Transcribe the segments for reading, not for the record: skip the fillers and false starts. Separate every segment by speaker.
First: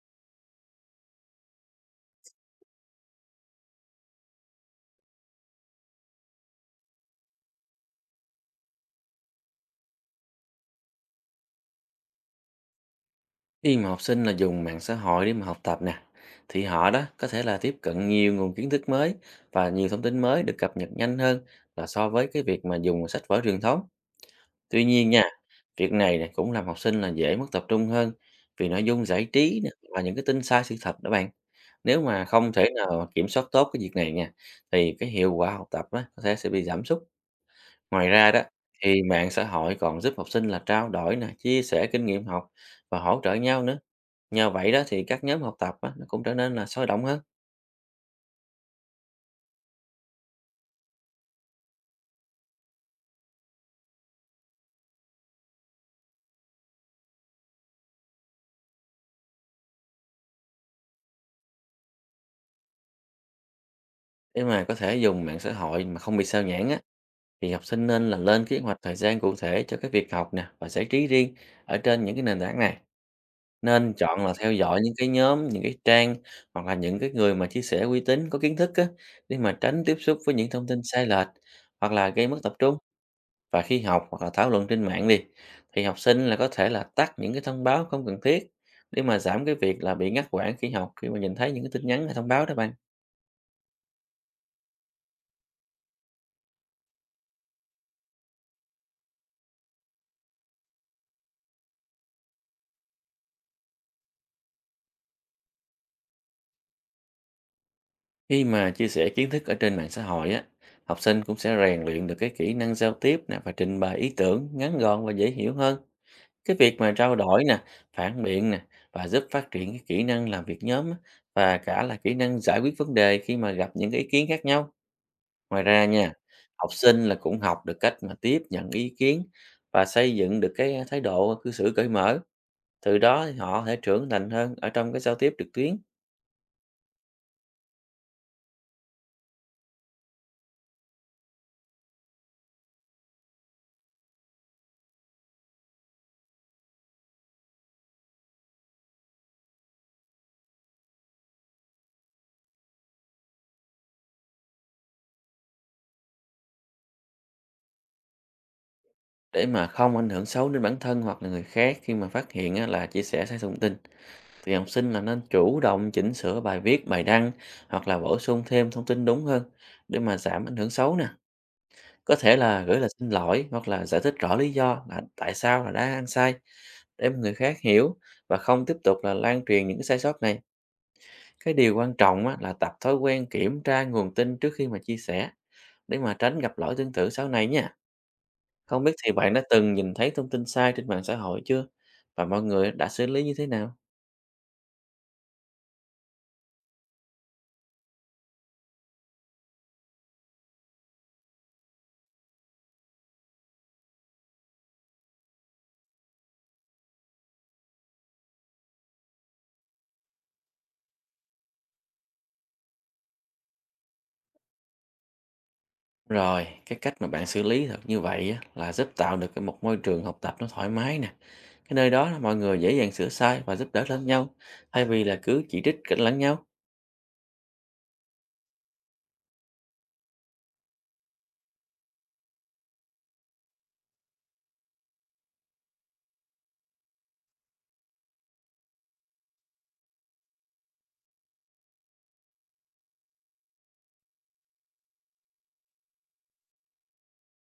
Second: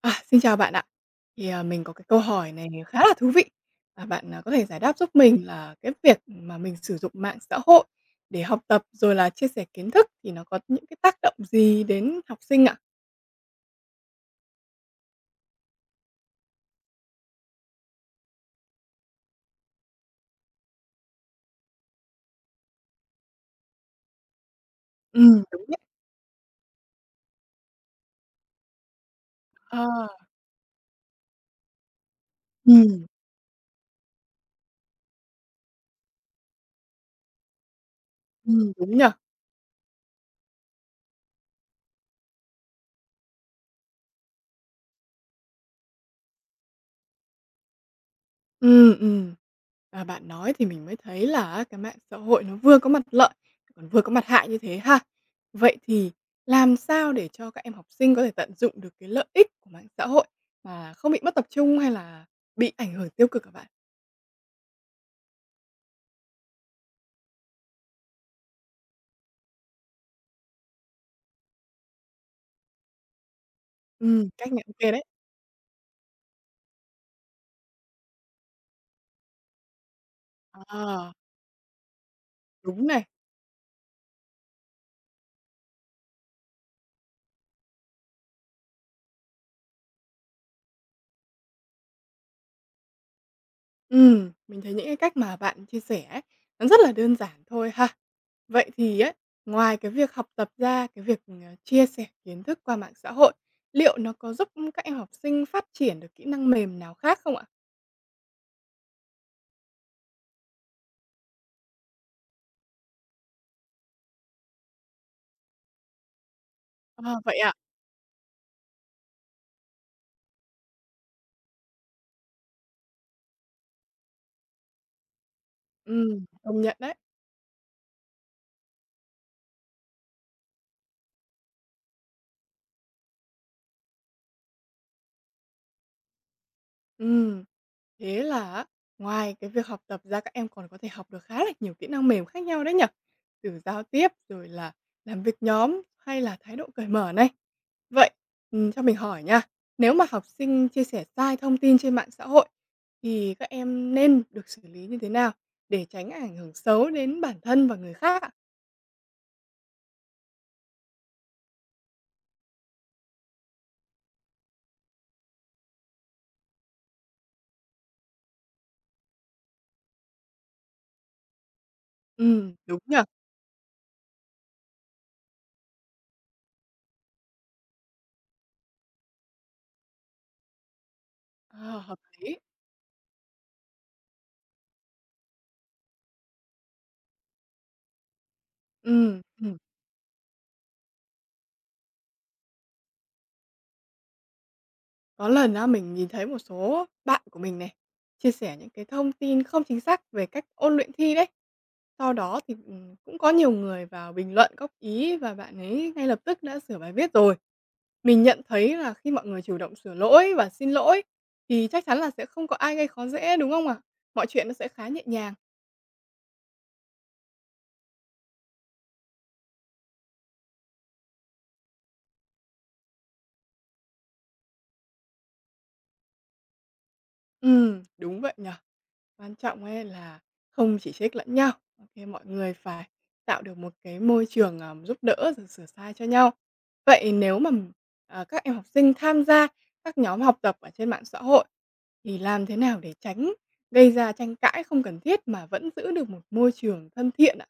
Speaker 1: À, xin chào bạn ạ. Thì, mình có cái câu hỏi này khá là thú vị và bạn, có thể giải đáp giúp mình là cái việc mà mình sử dụng mạng xã hội để học tập rồi là chia sẻ kiến thức thì nó có những cái tác động gì đến học sinh ạ?
Speaker 2: Khi mà học sinh là dùng mạng xã hội để mà học tập nè, thì họ đó có thể là tiếp cận nhiều nguồn kiến thức mới và nhiều thông tin mới được cập nhật nhanh hơn là so với cái việc mà dùng sách vở truyền thống. Tuy nhiên nha,
Speaker 1: Đúng nhất.
Speaker 2: việc này nè cũng làm học sinh là dễ mất tập trung hơn vì nội dung giải trí nè và
Speaker 1: Ờ.
Speaker 2: những cái tin sai sự thật đó bạn. Nếu mà không thể nào mà
Speaker 1: Ừm,
Speaker 2: kiểm soát tốt cái việc này nha, thì cái hiệu quả học tập á, có thể sẽ bị giảm sút. Ngoài ra đó,
Speaker 1: đúng
Speaker 2: thì
Speaker 1: nhỉ?
Speaker 2: mạng xã hội còn giúp học sinh là trao đổi nè, chia sẻ kinh nghiệm học và hỗ trợ nhau nữa. Nhờ vậy đó thì các nhóm học tập á, nó cũng trở nên là sôi động hơn.
Speaker 1: Ừm, ừm. Và bạn nói thì mình mới thấy là cái mạng xã hội nó vừa có mặt lợi, còn vừa có mặt hại như thế ha. Vậy thì làm sao để cho các em học sinh có thể tận dụng được cái lợi ích của mạng xã hội mà không bị mất tập trung hay là bị ảnh hưởng tiêu cực hả bạn?
Speaker 2: Để mà có thể dùng mạng xã hội mà không bị sao nhãng á, thì học sinh nên là lên kế hoạch thời gian cụ thể cho cái việc học nè và giải trí riêng ở trên những cái nền tảng này. Nên chọn là
Speaker 1: Cách
Speaker 2: theo
Speaker 1: này ô
Speaker 2: dõi
Speaker 1: kê
Speaker 2: những
Speaker 1: đấy.
Speaker 2: cái nhóm, những cái trang hoặc là những cái người mà chia sẻ uy tín có kiến thức á, để mà tránh tiếp xúc với những thông tin sai
Speaker 1: Ờ,
Speaker 2: lệch hoặc là gây mất tập trung.
Speaker 1: đúng này.
Speaker 2: Và khi học hoặc là thảo luận trên mạng đi thì học sinh là có thể là tắt những cái thông báo không cần thiết để mà giảm cái việc là bị ngắt quãng khi học khi mà nhìn thấy những cái tin nhắn hay thông báo đó bạn.
Speaker 1: Mình thấy những cái cách mà bạn chia sẻ ấy, nó rất là đơn giản thôi ha. Vậy thì ấy, ngoài cái việc học tập ra, cái việc, chia sẻ kiến thức qua mạng xã hội, liệu nó có giúp các em học sinh phát triển được kỹ năng mềm nào khác không ạ?
Speaker 2: Khi mà chia sẻ kiến thức ở trên mạng xã hội á, học sinh cũng sẽ rèn luyện được cái kỹ năng giao tiếp nè và trình bày ý tưởng ngắn gọn và dễ hiểu hơn. Cái việc mà trao
Speaker 1: Ờ, vậy
Speaker 2: đổi
Speaker 1: ạ?
Speaker 2: nè, phản biện nè và giúp phát triển cái kỹ năng làm việc nhóm á, và cả là kỹ năng giải quyết vấn đề khi mà gặp những cái ý kiến khác nhau. Ngoài ra nha,
Speaker 1: Công
Speaker 2: học
Speaker 1: nhận đấy.
Speaker 2: sinh là cũng học được cách mà tiếp nhận ý kiến và xây dựng được cái thái độ cư xử cởi mở. Từ đó thì họ có thể trưởng thành hơn ở trong cái giao tiếp trực tuyến
Speaker 1: Ừm, thế là á, ngoài cái việc học tập ra các em còn có thể học được khá là nhiều kỹ năng mềm khác nhau đấy nhở. Từ giao tiếp rồi là làm việc nhóm hay là thái độ cởi mở này. Vậy, cho mình hỏi nha, nếu mà học sinh chia sẻ sai thông tin trên mạng xã hội thì các em nên được xử lý như thế nào để tránh ảnh hưởng xấu đến bản thân và người khác ạ?
Speaker 2: để mà không ảnh hưởng xấu đến bản thân hoặc là người khác khi mà phát hiện á, là chia sẻ sai thông tin. Thì học sinh là nên chủ động chỉnh sửa bài viết, bài đăng hoặc là bổ sung thêm thông tin đúng hơn để mà giảm ảnh hưởng xấu nè. Có thể là
Speaker 1: Đúng
Speaker 2: gửi lời
Speaker 1: nhở.
Speaker 2: xin lỗi hoặc là giải thích rõ lý do là tại sao là đã ăn sai để mà người khác hiểu và không tiếp tục là lan truyền những cái sai sót này. Cái điều
Speaker 1: Ờ,
Speaker 2: quan
Speaker 1: hợp
Speaker 2: trọng á,
Speaker 1: lý.
Speaker 2: là tập thói quen kiểm tra nguồn tin trước khi mà chia sẻ để mà tránh gặp lỗi tương tự sau này nha. Không biết thì bạn đã
Speaker 1: Ừ.
Speaker 2: từng nhìn thấy thông tin sai trên mạng xã hội chưa? Và mọi người đã xử lý như thế nào?
Speaker 1: Có lần á, mình nhìn thấy một số bạn của mình này, chia sẻ những cái thông tin không chính xác về cách ôn luyện thi đấy. Sau đó thì, cũng có nhiều người vào bình luận góp ý và bạn ấy ngay lập tức đã sửa bài viết rồi. Mình nhận thấy là khi mọi người chủ động sửa lỗi và xin lỗi thì chắc chắn là sẽ không có ai gây khó dễ, đúng không ạ? Mọi chuyện nó sẽ khá nhẹ nhàng.
Speaker 2: Rồi, cái cách mà bạn xử lý thật như vậy á, là giúp tạo được cái một môi trường học tập nó thoải mái nè. Cái nơi đó là mọi người dễ dàng sửa sai và giúp đỡ lẫn nhau, thay vì là cứ chỉ trích cái lẫn nhau
Speaker 1: Đúng vậy nhở. Quan trọng ấy là không chỉ trích lẫn nhau, mọi người phải tạo được một cái môi trường, giúp đỡ rồi sửa sai cho nhau. Vậy nếu mà, các em học sinh tham gia các nhóm học tập ở trên mạng xã hội, thì làm thế nào để tránh gây ra tranh cãi không cần thiết mà vẫn giữ được một môi trường thân thiện ạ?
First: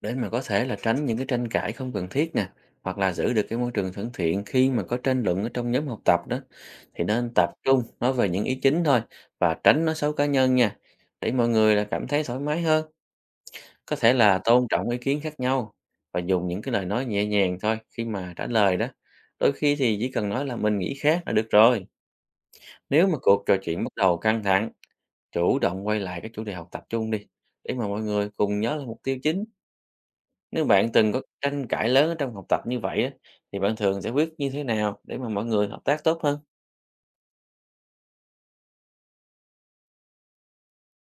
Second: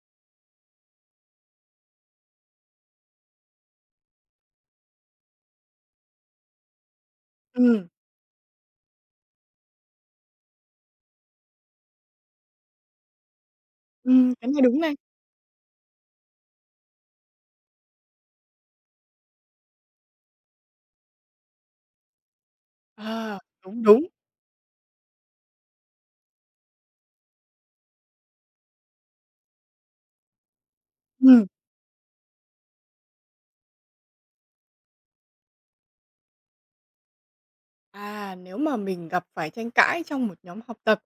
Speaker 2: để mà có thể là tránh những cái tranh cãi không cần thiết nè, hoặc là giữ được cái môi trường thân thiện khi mà có tranh luận ở trong nhóm học tập đó thì nên tập trung
Speaker 1: Ừm,
Speaker 2: nói về những ý chính thôi và tránh nói xấu cá nhân nha, để mọi người là cảm thấy thoải mái hơn. Có thể là
Speaker 1: cái này
Speaker 2: tôn
Speaker 1: đúng
Speaker 2: trọng
Speaker 1: này.
Speaker 2: ý kiến khác nhau và dùng những cái lời nói nhẹ nhàng thôi khi mà trả lời đó. Đôi khi thì chỉ cần nói là mình nghĩ khác là được rồi. Nếu mà
Speaker 1: Ờ,
Speaker 2: cuộc trò
Speaker 1: đúng,
Speaker 2: chuyện bắt
Speaker 1: đúng.
Speaker 2: đầu căng thẳng, chủ động quay lại cái chủ đề học tập chung đi để mà mọi người cùng nhớ là mục tiêu chính. Nếu bạn từng có
Speaker 1: Ừm.
Speaker 2: tranh cãi lớn ở trong học tập như vậy á, thì bạn thường giải quyết như thế nào để mà mọi người hợp tác tốt hơn?
Speaker 1: À, nếu mà mình gặp phải tranh cãi trong một nhóm học tập,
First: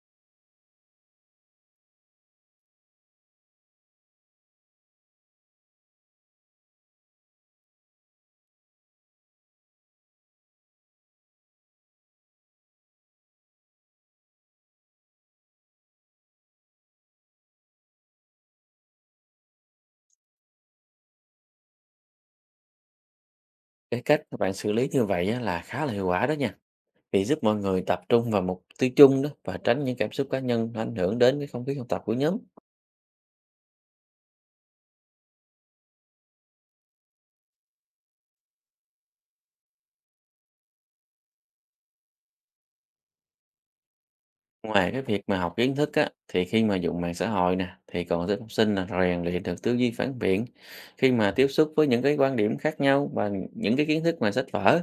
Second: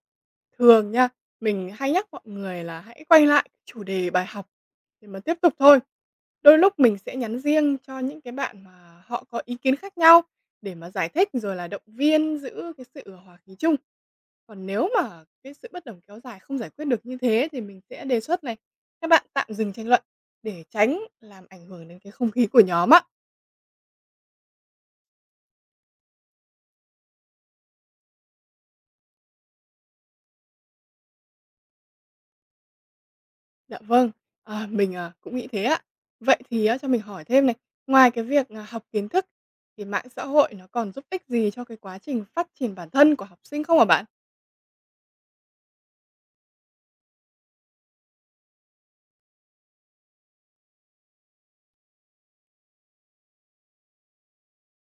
Speaker 1: thường nha, mình hay nhắc mọi người là hãy quay lại chủ đề bài học để mà tiếp tục thôi. Đôi lúc mình sẽ nhắn riêng cho những cái bạn mà họ có ý kiến khác nhau để mà giải thích rồi là động viên giữ cái sự hòa khí chung. Còn nếu mà cái sự bất đồng kéo dài không giải quyết được như thế thì mình sẽ đề xuất này, các bạn tạm dừng tranh luận để tránh làm ảnh hưởng đến cái không khí của nhóm á.
Speaker 2: Cái cách các bạn xử lý như vậy á, là khá là hiệu quả đó nha. Vì giúp mọi người tập trung vào mục tiêu chung đó và tránh những cảm xúc cá nhân nó ảnh hưởng đến cái không khí học tập của nhóm.
Speaker 1: Dạ vâng, mình, cũng nghĩ thế ạ. Vậy thì á, cho mình hỏi thêm này, ngoài cái việc, học kiến thức thì mạng xã hội nó còn giúp ích gì cho cái quá trình phát triển bản thân của học sinh không hả bạn?
Speaker 2: Ngoài cái việc mà học kiến thức á, thì khi mà dùng mạng xã hội nè, thì còn giúp học sinh là rèn luyện được tư duy phản biện khi mà tiếp xúc với những cái quan điểm khác nhau và những cái kiến thức ngoài sách vở.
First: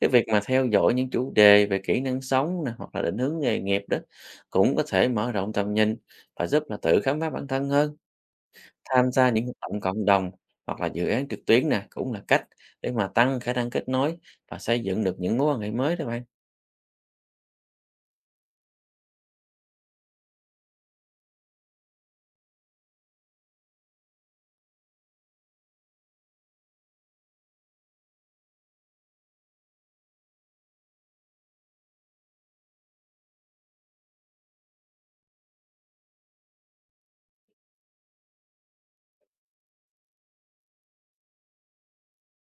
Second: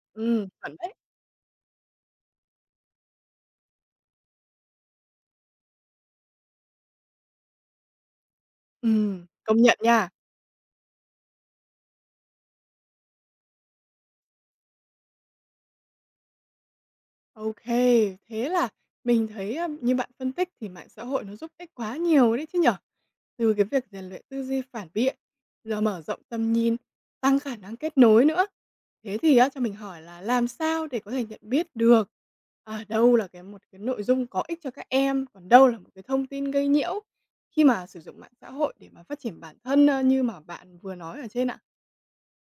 Speaker 2: Cái việc mà
Speaker 1: Ừ
Speaker 2: theo
Speaker 1: chuẩn đấy.
Speaker 2: dõi những chủ đề về kỹ năng sống nè, hoặc là định hướng nghề nghiệp đó cũng có thể mở rộng tầm nhìn và giúp là tự khám phá bản thân hơn. Tham
Speaker 1: Ừ
Speaker 2: gia những hoạt
Speaker 1: công nhận
Speaker 2: động cộng
Speaker 1: nha.
Speaker 2: đồng hoặc là dự án trực tuyến nè cũng là cách để mà tăng khả năng kết nối và xây dựng được những mối quan hệ mới đó bạn.
Speaker 1: OK, thế là mình thấy, như bạn phân tích thì mạng xã hội nó giúp ích quá nhiều đấy chứ nhở. Từ cái việc rèn luyện tư duy phản biện, giờ mở rộng tầm nhìn, tăng khả năng kết nối nữa. Thế thì á, cho mình hỏi là làm sao để có thể nhận biết được, ở đâu là cái một cái nội dung có ích cho các em, còn đâu là một cái thông tin gây nhiễu khi mà sử dụng mạng xã hội để mà phát triển bản thân, như mà bạn vừa nói ở trên ạ?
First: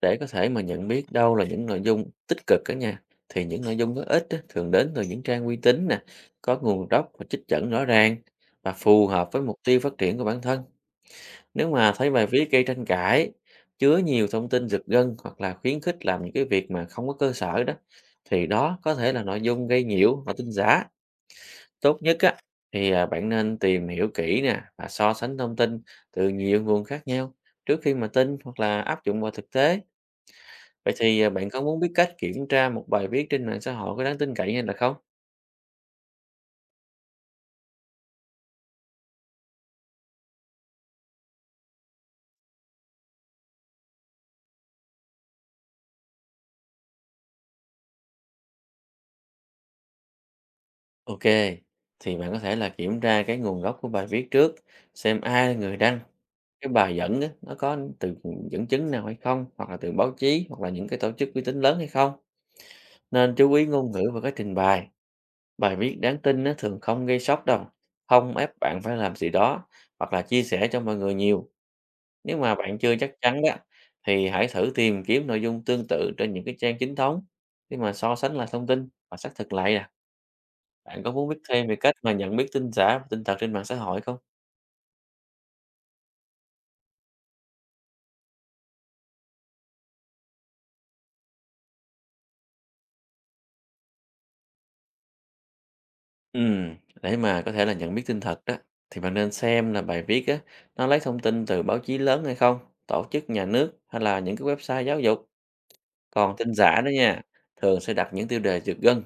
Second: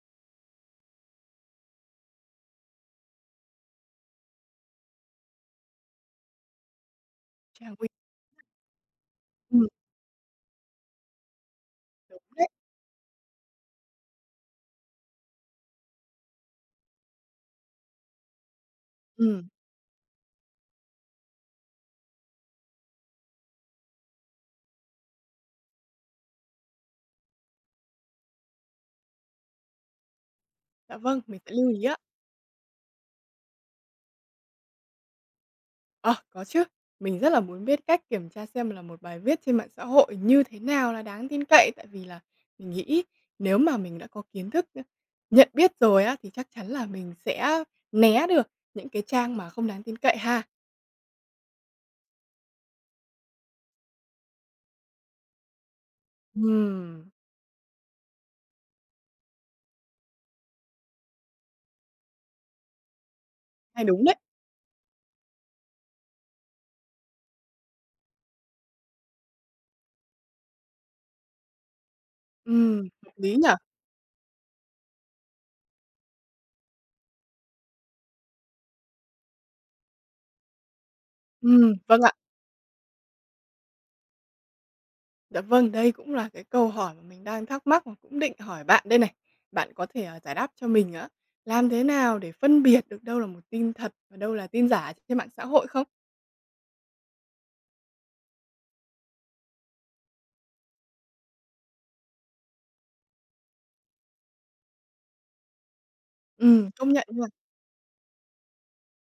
Speaker 2: Để có thể mà nhận biết đâu là những nội dung tích cực đó nha, thì những nội dung có ích á, thường đến từ những trang uy tín nè, có nguồn gốc và trích
Speaker 1: Chà,
Speaker 2: dẫn rõ
Speaker 1: nguy.
Speaker 2: ràng và phù hợp với mục
Speaker 1: Ừm,
Speaker 2: tiêu phát triển của bản thân. Nếu mà thấy
Speaker 1: đúng
Speaker 2: bài
Speaker 1: đấy.
Speaker 2: viết gây tranh cãi, chứa nhiều thông tin giật gân hoặc là khuyến khích làm những cái việc mà không có cơ sở đó, thì đó có thể là nội
Speaker 1: Ừ,
Speaker 2: dung gây nhiễu và tin giả. Tốt nhất á, thì bạn nên tìm hiểu kỹ nè và so sánh thông tin từ nhiều nguồn khác nhau trước khi mà tin hoặc là áp dụng vào thực tế. Vậy
Speaker 1: dạ
Speaker 2: thì,
Speaker 1: vâng, mình
Speaker 2: bạn
Speaker 1: sẽ
Speaker 2: có
Speaker 1: lưu
Speaker 2: muốn
Speaker 1: ý
Speaker 2: biết
Speaker 1: ạ.
Speaker 2: cách kiểm tra một bài viết trên mạng xã hội có đáng tin cậy hay là không?
Speaker 1: Ờ, có chứ. Mình rất là muốn biết cách kiểm tra xem là một bài viết trên mạng xã hội như thế nào là đáng tin cậy, tại vì là mình nghĩ nếu mà mình đã có kiến thức, nhận biết rồi á, thì chắc chắn là mình sẽ né được những cái trang mà không đáng tin cậy ha.
Speaker 2: OK, thì bạn có thể là kiểm tra cái nguồn gốc của bài viết trước, xem ai là người đăng, cái bài
Speaker 1: Ừm,
Speaker 2: dẫn á, nó có từ dẫn chứng nào hay không, hoặc là từ báo chí, hoặc là những cái tổ chức uy tín lớn hay không. Nên chú ý
Speaker 1: hay
Speaker 2: ngôn
Speaker 1: đúng
Speaker 2: ngữ
Speaker 1: đấy.
Speaker 2: và cách trình bày. Bài viết đáng tin nó thường không gây sốc đâu, không ép bạn phải làm gì đó, hoặc là chia sẻ cho mọi người nhiều. Nếu mà bạn chưa chắc
Speaker 1: Hợp lý
Speaker 2: chắn
Speaker 1: nhở.
Speaker 2: đó, thì hãy thử tìm kiếm nội dung tương tự trên những cái trang chính thống để mà so sánh lại thông tin và xác thực lại nè. Bạn có muốn biết thêm về cách
Speaker 1: Vâng
Speaker 2: mà
Speaker 1: ạ.
Speaker 2: nhận biết tin giả và tin thật trên mạng xã hội không?
Speaker 1: Dạ vâng, đây cũng là cái câu hỏi mà mình đang thắc mắc và cũng định hỏi bạn đây này. Bạn có thể, giải đáp cho mình á, làm thế nào để phân biệt được đâu là một tin thật và đâu là tin giả trên mạng xã hội không?
Speaker 2: Ừm, để mà có thể là nhận biết tin thật đó, thì bạn nên xem là bài viết á, nó lấy thông tin từ báo chí lớn hay không, tổ chức nhà nước hay là những cái website giáo dục. Còn tin giả
Speaker 1: Công
Speaker 2: đó
Speaker 1: nhận
Speaker 2: nha,
Speaker 1: nha.
Speaker 2: thường sẽ đặt những tiêu đề giật gân,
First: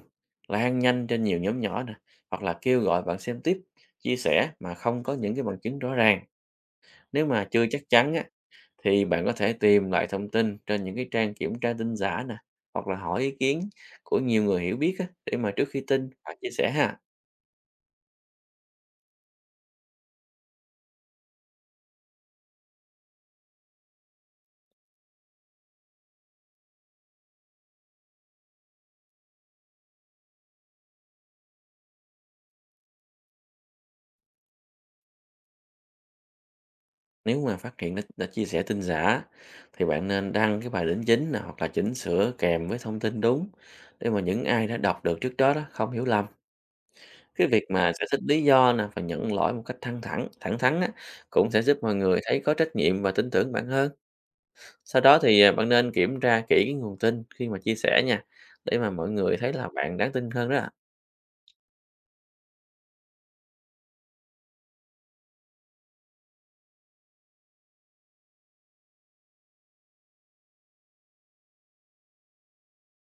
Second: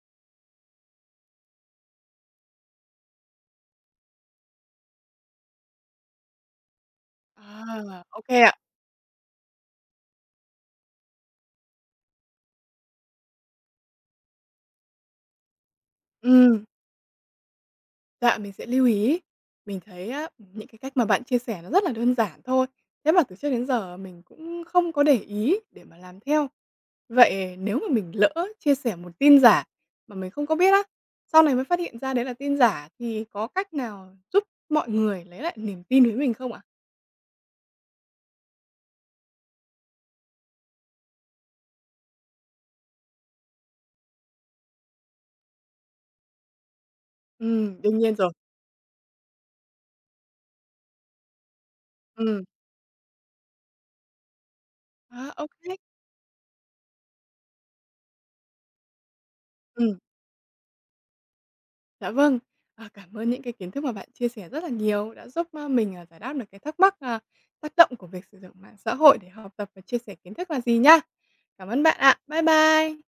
Speaker 2: lan nhanh trên nhiều nhóm nhỏ nè, hoặc là kêu gọi bạn xem tiếp, chia sẻ mà không có những cái bằng chứng rõ ràng. Nếu mà chưa chắc
Speaker 1: À,
Speaker 2: chắn
Speaker 1: ô
Speaker 2: á,
Speaker 1: kê ạ.
Speaker 2: thì bạn có thể tìm lại thông tin trên những cái trang kiểm tra tin giả nè, hoặc là hỏi ý kiến của nhiều người hiểu biết á, để mà trước khi tin và chia
Speaker 1: Ừm,
Speaker 2: sẻ ha.
Speaker 1: dạ, mình sẽ lưu ý. Mình thấy á, những cái cách mà bạn chia sẻ nó rất là đơn giản thôi, thế mà từ trước đến giờ mình cũng không có để ý để mà làm theo. Vậy nếu mà mình lỡ chia sẻ một tin giả mà mình không có biết á, sau này mới phát hiện ra đấy là tin giả thì có cách nào giúp mọi người lấy lại niềm tin với mình không ạ?
Speaker 2: Nếu mà phát hiện đã chia sẻ tin giả thì bạn nên đăng cái bài đính chính nè, hoặc là chỉnh sửa kèm với thông tin đúng để mà những ai đã đọc được trước đó đó không hiểu lầm. Cái việc mà
Speaker 1: Đương
Speaker 2: giải
Speaker 1: nhiên
Speaker 2: thích
Speaker 1: rồi.
Speaker 2: lý do nè và nhận lỗi một cách thẳng thắn á, cũng sẽ giúp mọi người thấy
Speaker 1: Ừm.
Speaker 2: có trách nhiệm và tin tưởng bạn hơn. Sau đó
Speaker 1: À,
Speaker 2: thì,
Speaker 1: ô
Speaker 2: bạn
Speaker 1: kê.
Speaker 2: nên kiểm tra kỹ cái nguồn tin khi mà chia sẻ nha, để mà mọi người thấy là bạn
Speaker 1: Ừm.
Speaker 2: đáng tin hơn đó ạ.
Speaker 1: Dạ vâng. À, cảm ơn những cái kiến thức mà bạn chia sẻ rất là nhiều đã giúp, mình, giải đáp được cái thắc mắc, tác động của việc sử dụng mạng xã hội để học tập và chia sẻ kiến thức là gì nha. Cảm ơn bạn ạ. Bye bye.